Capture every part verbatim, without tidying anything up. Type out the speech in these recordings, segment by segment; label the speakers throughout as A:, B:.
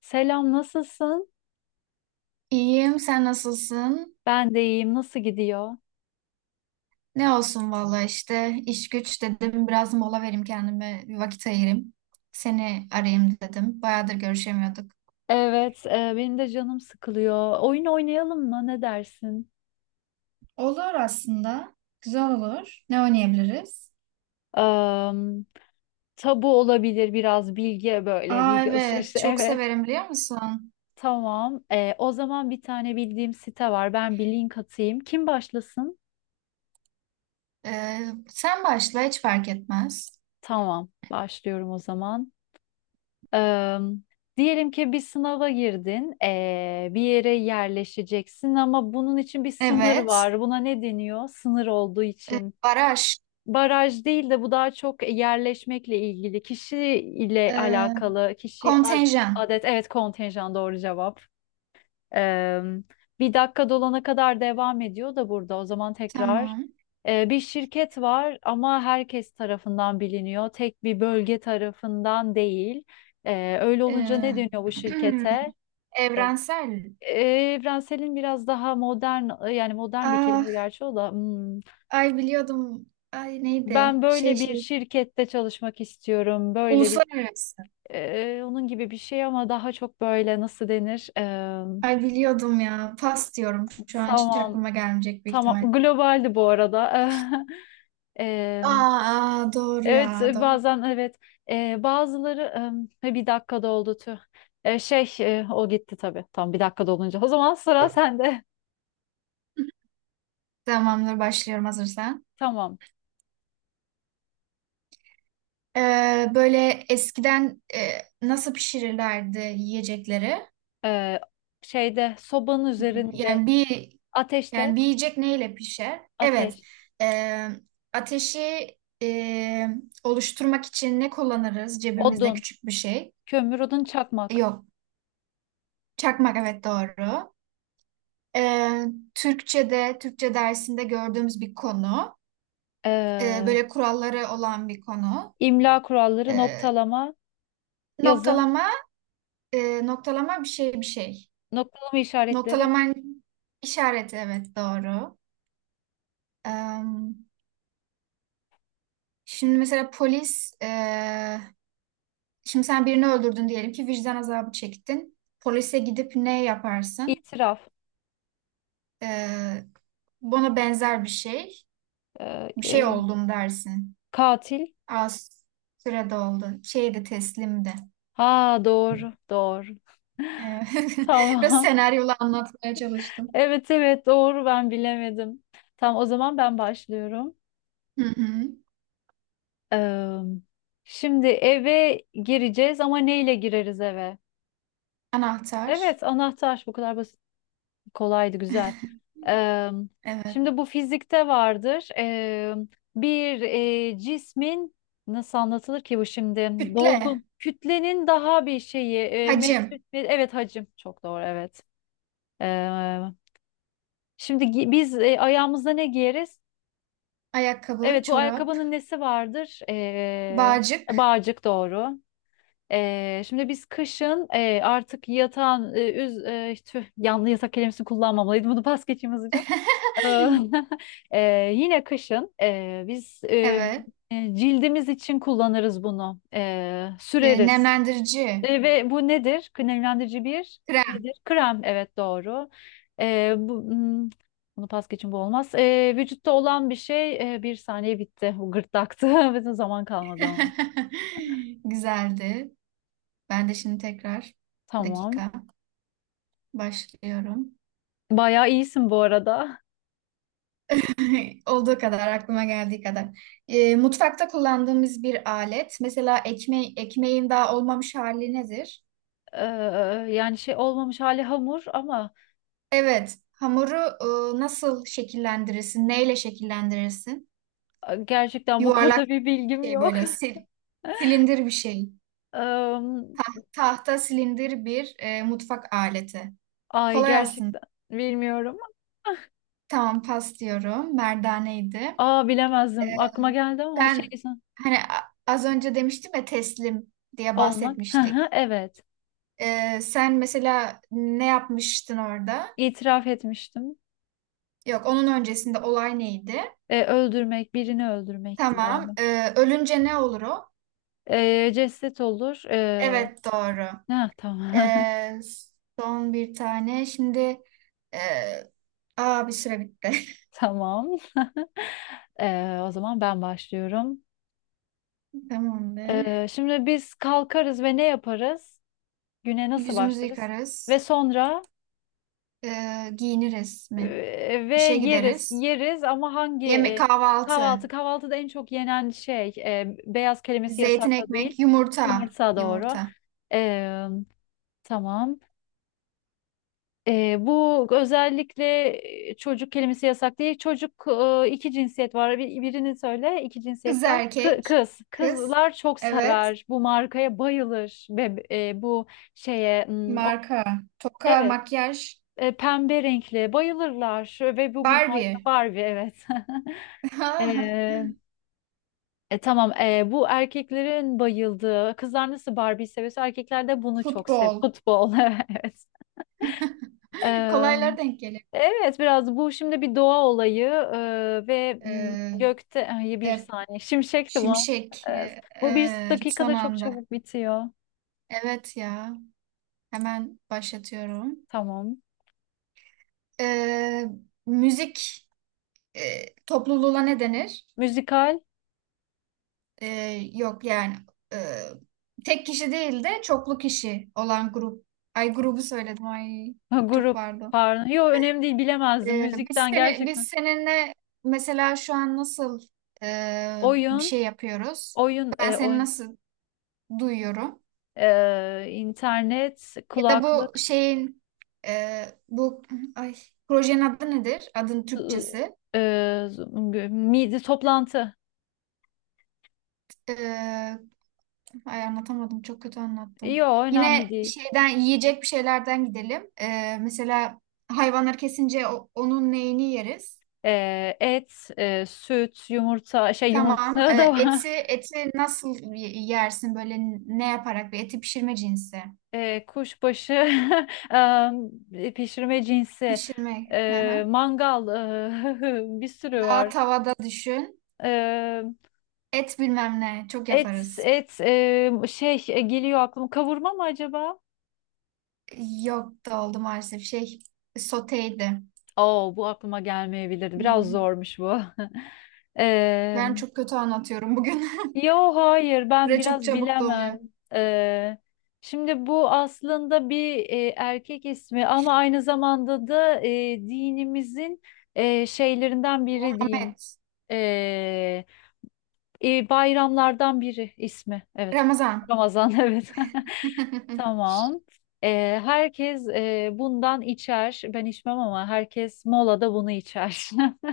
A: Selam, nasılsın?
B: İyiyim, sen nasılsın?
A: Ben de iyiyim. Nasıl gidiyor?
B: Ne olsun valla işte iş güç dedim biraz mola vereyim kendime bir vakit ayırayım. Seni arayayım dedim. Bayağıdır görüşemiyorduk.
A: Evet, e, benim de canım sıkılıyor. Oyun oynayalım mı? Ne dersin?
B: Olur aslında. Güzel olur. Ne oynayabiliriz?
A: Am, tabu olabilir biraz bilgi böyle
B: Aa
A: bilgi
B: evet,
A: alışverişi.
B: çok
A: Evet.
B: severim biliyor musun?
A: Tamam. E, o zaman bir tane bildiğim site var. Ben bir link atayım. Kim başlasın?
B: Ee, sen başla, hiç fark etmez.
A: Tamam. Başlıyorum o zaman. Am, diyelim ki bir sınava girdin. e, bir yere yerleşeceksin ama bunun için bir sınır
B: Evet.
A: var. Buna ne deniyor? Sınır olduğu
B: Ee,
A: için.
B: baraj.
A: Baraj değil de bu daha çok e, yerleşmekle ilgili, kişi ile
B: Ee,
A: alakalı, kişi ad-
B: Kontenjan.
A: adet, evet, kontenjan, doğru cevap. Ee, bir dakika dolana kadar devam ediyor da burada, o zaman tekrar.
B: Tamam.
A: Ee, bir şirket var ama herkes tarafından biliniyor, tek bir bölge tarafından değil. Ee, öyle olunca ne
B: Ee,
A: dönüyor bu şirkete?
B: Evrensel.
A: Ee, evrenselin biraz daha modern, yani modern bir
B: Aa,
A: kelime, gerçi o da hmm.
B: ay biliyordum. Ay
A: Ben
B: neydi? Şey
A: böyle bir
B: şey.
A: şirkette çalışmak istiyorum. Böyle bir
B: Uluslararası.
A: e, onun gibi bir şey ama daha çok böyle, nasıl denir? E,
B: Ay biliyordum ya. Pas diyorum. Şu an hiç
A: tamam,
B: aklıma gelmeyecek büyük
A: tamam.
B: ihtimal.
A: Globaldi bu arada. E,
B: Aa, aa, doğru
A: evet
B: ya. Doğru.
A: bazen evet. E, bazıları e, bir dakikada oldu, tüh. E, şey e, o gitti tabii. Tam bir dakikada olunca. O zaman sıra sende.
B: Tamamdır, başlıyorum hazırsan.
A: Tamam.
B: Ee, böyle eskiden e, nasıl pişirirlerdi yiyecekleri?
A: E, şeyde, sobanın üzerinde,
B: Yani bir
A: ateşte,
B: yani bir yiyecek neyle pişer? Evet.
A: ateş,
B: Ee, Ateşi e, oluşturmak için ne kullanırız? Cebimizde
A: odun,
B: küçük bir şey.
A: kömür, odun, çakmak.
B: Yok. Çakmak, evet doğru. Ee, Türkçe'de, Türkçe dersinde gördüğümüz bir konu. Ee,
A: E,
B: böyle kuralları olan bir konu.
A: İmla kuralları,
B: Ee,
A: noktalama, yazım,
B: Noktalama, e, noktalama, bir şey bir şey.
A: noktalama işaretleri,
B: Noktalaman işareti, evet doğru. Ee, Şimdi mesela polis, e, şimdi sen birini öldürdün diyelim ki, vicdan azabı çektin. Polise gidip ne yaparsın?
A: itiraf,
B: Ee, Buna benzer bir şey.
A: e,
B: Bir şey
A: e,
B: oldum dersin.
A: katil.
B: Az sürede oldu. Şeydi, teslimdi.
A: Ha, doğru, doğru.
B: Evet. Biraz
A: Tamam.
B: senaryola anlatmaya çalıştım.
A: Evet, evet, doğru, ben bilemedim. Tamam, o zaman ben başlıyorum.
B: Hı hı.
A: Eee, şimdi eve gireceğiz, ama neyle gireriz eve?
B: Anahtar.
A: Evet, anahtar, bu kadar basit. Kolaydı, güzel. Eee,
B: Evet.
A: şimdi bu fizikte vardır. Eee, bir eee, cismin, nasıl anlatılır ki bu şimdi?
B: Kütle.
A: Dolgun kütlenin daha bir şeyi eee,
B: Hacim.
A: metre, me- evet, hacim, çok doğru, evet. Eee, şimdi gi- biz eee, ayağımıza ne giyeriz?
B: Ayakkabı,
A: Evet, bu
B: çorap,
A: ayakkabının nesi vardır? Eee
B: bağcık.
A: bağcık doğru. Eee, şimdi biz kışın eee, artık yatan eee, üz eee, tüh, yanlı yatak kelimesini kullanmamalıydım. Bunu pas geçeyim hızlıca. Eee, yine kışın eee, biz eee,
B: Evet.
A: cildimiz için kullanırız bunu. Eee,
B: E,
A: süreriz.
B: nemlendirici.
A: Eee, ve bu nedir? Kremlendirici bir
B: Krem.
A: nedir? Krem. Evet, doğru. Eee, bu, hmm, bunu pas geçin, bu olmaz. Eee, vücutta olan bir şey eee, bir saniye, bitti. Bu gırtlaktı. Bizim zaman kalmadı ama.
B: Güzeldi. Ben de şimdi tekrar bir
A: Tamam.
B: dakika başlıyorum.
A: Bayağı iyisin bu arada.
B: Olduğu kadar, aklıma geldiği kadar. E, mutfakta kullandığımız bir alet. Mesela ekme ekmeğin daha olmamış hali nedir?
A: Eee, yani şey olmamış hali hamur ama
B: Evet. Hamuru e, nasıl şekillendirirsin? Neyle şekillendirirsin?
A: gerçekten bu
B: Yuvarlak
A: konuda bir bilgim
B: bir şey,
A: yok.
B: böyle sil- silindir bir şey.
A: Ee,
B: Tahta silindir bir e, mutfak aleti.
A: Ay
B: Kolay aslında.
A: gerçekten bilmiyorum.
B: Tamam, pas diyorum. Merdaneydi.
A: Aa, bilemezdim. Aklıma geldi ama şey,
B: Ben
A: sen-
B: hani a- az önce demiştim ya, teslim diye
A: olmak. Hı
B: bahsetmiştik.
A: hı, evet.
B: E, sen mesela ne yapmıştın orada?
A: İtiraf etmiştim.
B: Yok, onun öncesinde olay neydi?
A: E, öldürmek, birini öldürmekti galiba.
B: Tamam. E, ölünce ne olur o?
A: E, ceset olur. E,
B: Evet doğru.
A: ha, tamam.
B: Ee, Son bir tane. Şimdi e, aa, bir süre bitti.
A: Tamam. E, o zaman ben başlıyorum. E,
B: Tamamdır.
A: şimdi biz kalkarız ve ne yaparız? Güne nasıl
B: Yüzümüzü
A: başlarız? Ve
B: yıkarız.
A: sonra,
B: Ee, giyiniriz mi?
A: Ee, ve
B: İşe
A: yeriz,
B: gideriz.
A: yeriz ama hangi
B: Yemek,
A: e,
B: kahvaltı.
A: kahvaltı? Kahvaltıda en çok yenen şey, e, beyaz kelimesi
B: Zeytin,
A: yasakla değil,
B: ekmek, yumurta.
A: yumurta, doğru.
B: Yumurta.
A: Ee, tamam. Ee, bu özellikle e, çocuk kelimesi yasak değil. Çocuk. E, iki cinsiyet var. Bir- birini söyle iki
B: Kız,
A: cinsiyetten. Kı-
B: erkek.
A: kız.
B: Kız.
A: Kızlar çok
B: Evet.
A: sever. Bu markaya bayılır. Ve e, bu şeye hmm, o-
B: Marka. Toka,
A: evet,
B: makyaj.
A: e, pembe renkli, bayılırlar. Ve bu bir marka,
B: Barbie.
A: Barbie, evet. Ee, e, tamam. Ee, bu erkeklerin bayıldığı, kızlar nasıl Barbie'yi seviyorsa erkekler de bunu çok seviyor.
B: Futbol.
A: Futbol, evet. Ee,
B: Kolaylar denk gelir.
A: evet, biraz bu şimdi bir doğa olayı, ee, ve mm,
B: Ee,
A: gökte, ay, bir
B: de,
A: saniye, şimşekti bu.
B: şimşek.
A: Evet.
B: Ee,
A: Bu bir
B: e, son
A: dakikada çok
B: anda.
A: çabuk bitiyor.
B: Evet ya. Hemen başlatıyorum.
A: Tamam.
B: Ee, Müzik e, topluluğuna ne denir?
A: Müzikal,
B: Ee, Yok yani, e, tek kişi değil de çoklu kişi olan grup. Ay, grubu söyledim. Ay
A: ha,
B: çok
A: grup,
B: pardon.
A: pardon. Yok, önemli değil, bilemezdim.
B: Ee, biz
A: Müzikten
B: seni biz
A: gerçekten.
B: seninle mesela şu an nasıl e, bir
A: Oyun,
B: şey yapıyoruz?
A: oyun,
B: Ben
A: e,
B: seni
A: oyun.
B: nasıl duyuyorum?
A: Ee, internet,
B: Ya da bu
A: kulaklık.
B: şeyin e, bu ay projenin adı nedir? Adın
A: Z-
B: Türkçesi.
A: e, z- midi toplantı.
B: E, Ay anlatamadım. Çok kötü anlattım.
A: Yo, önemli
B: Yine
A: değil.
B: şeyden, yiyecek bir şeylerden gidelim. Ee, mesela hayvanları kesince o- onun neyini yeriz?
A: E, et, e, süt, yumurta, şey,
B: Tamam.
A: yumurta da
B: Ee,
A: var.
B: eti eti nasıl y- yersin böyle, ne yaparak, bir eti pişirme cinsi.
A: E, kuşbaşı, e, pişirme cinsi,
B: Pişirme. Hı
A: e,
B: hı.
A: mangal, e, bir sürü
B: Daha
A: var.
B: tavada düşün.
A: E,
B: Et bilmem ne. Çok
A: et,
B: yaparız.
A: et, e, şey, e, geliyor aklıma. Kavurma mı acaba?
B: Yok, da oldu maalesef. Şey, soteydi.
A: Oo, bu aklıma gelmeyebilirdi. Biraz
B: Hmm.
A: zormuş bu. E,
B: Ben çok kötü anlatıyorum bugün.
A: Yo hayır, ben
B: Süre çok
A: biraz
B: çabuk doluyor.
A: bilemem. Ee, şimdi bu aslında bir e, erkek ismi ama aynı zamanda da e, dinimizin e, şeylerinden biri diyeyim.
B: Ahmet.
A: Ee, e, bayramlardan biri ismi. Evet.
B: Ramazan.
A: Ramazan, evet. Tamam. Ee, herkes e, bundan içer. Ben içmem ama herkes molada bunu içer.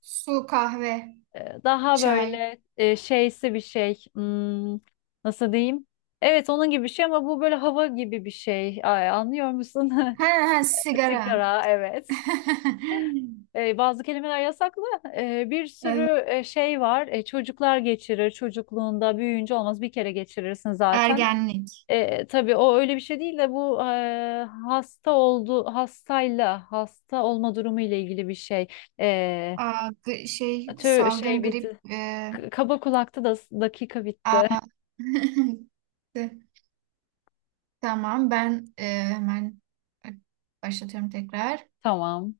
B: Su, kahve,
A: E, Daha
B: çay.
A: böyle e, şeysi bir şey. Hmm, nasıl diyeyim? Evet, onun gibi bir şey ama bu böyle hava gibi bir şey. Ay, anlıyor musun?
B: Ha, ha sigara.
A: Sigara, evet. E, bazı kelimeler yasaklı. E, bir
B: Evet,
A: sürü e, şey var. E, çocuklar geçirir. Çocukluğunda büyüyünce olmaz. Bir kere geçirirsin zaten.
B: ergenlik.
A: E, tabii o öyle bir şey değil de bu e, hasta oldu hastayla hasta olma durumu ile ilgili bir şey. E,
B: Aa, gri- şey,
A: tö şey
B: salgın, grip.
A: bitti.
B: E,
A: K- Kaba kulakta da dakika bitti.
B: aa. Tamam, ben e, hemen başlatıyorum tekrar.
A: Tamam.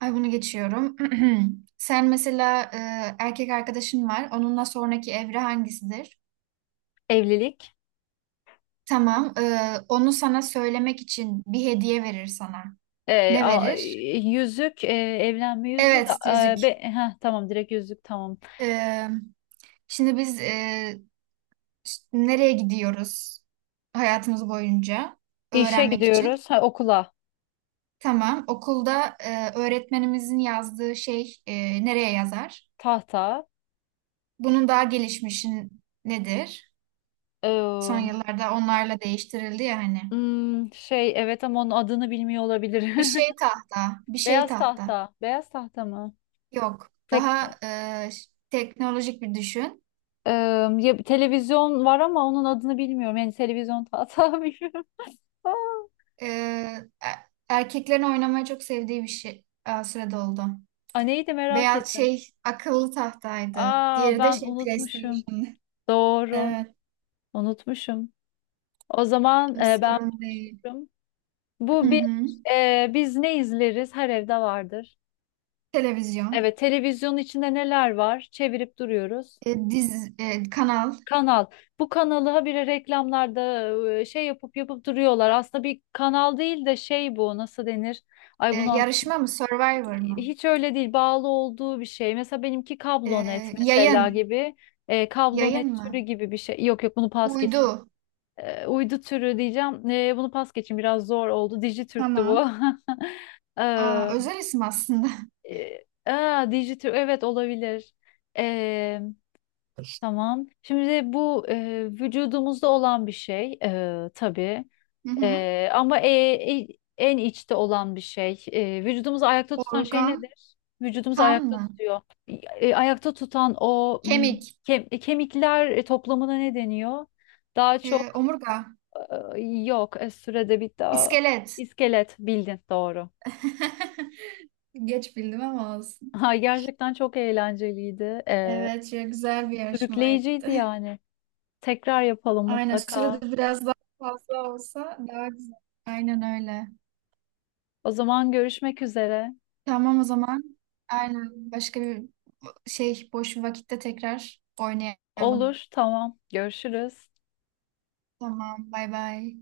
B: Ay, bunu geçiyorum. Sen mesela e, erkek arkadaşın var. Onunla sonraki evre hangisidir?
A: Evlilik.
B: Tamam. E, onu sana söylemek için bir hediye verir sana.
A: Ee,
B: Ne
A: a-
B: verir?
A: yüzük. e, evlenme yüzüğü de.
B: Evet,
A: e, be-
B: yüzük.
A: heh, tamam direkt yüzük, tamam.
B: E, Şimdi biz e, ş- nereye gidiyoruz hayatımız boyunca
A: İşe
B: öğrenmek için?
A: gidiyoruz. Ha, okula.
B: Tamam, okulda e, öğretmenimizin yazdığı şey e, nereye yazar?
A: Tahta.
B: Bunun daha gelişmişi nedir? Son
A: Ee,
B: yıllarda onlarla değiştirildi ya hani.
A: hmm, şey evet, ama onun adını bilmiyor olabilir.
B: Bir şey tahta, bir şey
A: Beyaz
B: tahta.
A: tahta. Beyaz tahta mı?
B: Yok,
A: Tek,
B: daha e, ş- teknolojik bir düşün.
A: Ee, ya, televizyon var ama onun adını bilmiyorum. Yani, televizyon tahta, bilmiyorum.
B: E, e- Erkeklerin oynamayı çok sevdiği bir şey. Aa, süre doldu.
A: Aa, neydi, merak
B: Beyaz
A: ettim.
B: şey, akıllı tahtaydı.
A: Aa,
B: Diğeri de
A: ben
B: şey,
A: unutmuşum.
B: PlayStation.
A: Doğru.
B: Evet,
A: Unutmuşum. O zaman, e, ben
B: sorun değil.
A: başlıyorum.
B: Hı
A: Bu bir
B: hı.
A: e, biz ne izleriz? Her evde vardır.
B: Televizyon,
A: Evet, televizyonun içinde neler var? Çevirip duruyoruz.
B: e, diz, e, kanal,
A: Kanal. Bu kanalı habire reklamlarda e, şey yapıp yapıp duruyorlar. Aslında bir kanal değil de şey, bu nasıl denir? Ay,
B: e,
A: bunu anlat.
B: yarışma mı, Survivor mı?
A: Hiç öyle değil. Bağlı olduğu bir şey. Mesela benimki
B: E,
A: kablonet mesela
B: yayın,
A: gibi. E, kablonet
B: Yayın
A: türü
B: mı?
A: gibi bir şey. Yok, yok, bunu pas geçeyim.
B: Uydu.
A: e, uydu türü diyeceğim. E, bunu pas geçin, biraz zor oldu. Dijitürk'tü bu.
B: Tamam. Aa,
A: Eee,
B: özel isim aslında.
A: e, aa, Dijitürk, evet, olabilir. Eee, tamam. Şimdi bu e, vücudumuzda olan bir şey e, tabii.
B: Hı hı.
A: E, ama e, e- en içte olan bir şey. E, vücudumuzu ayakta tutan şey
B: Organ,
A: nedir? Vücudumuzu
B: kan
A: ayakta
B: mı?
A: tutuyor. E, ayakta tutan o, mm,
B: Kemik,
A: kem- e, kemikler e, toplamına ne deniyor? Daha
B: e,
A: çok
B: omurga,
A: ee, yok, e, sürede bitti. Aa,
B: iskelet.
A: İskelet bildin, doğru.
B: Geç bildim ama olsun.
A: Ha, gerçekten çok eğlenceliydi. Ee,
B: Evet, çok güzel bir yarışmaydı.
A: sürükleyiciydi yani. Tekrar yapalım
B: Aynen,
A: mutlaka.
B: şurada biraz daha fazla olsa daha güzel. Aynen öyle.
A: O zaman, görüşmek üzere.
B: Tamam o zaman. Aynen, başka bir şey boş bir vakitte tekrar oynayalım.
A: Olur, tamam. Görüşürüz.
B: Tamam, bay bay.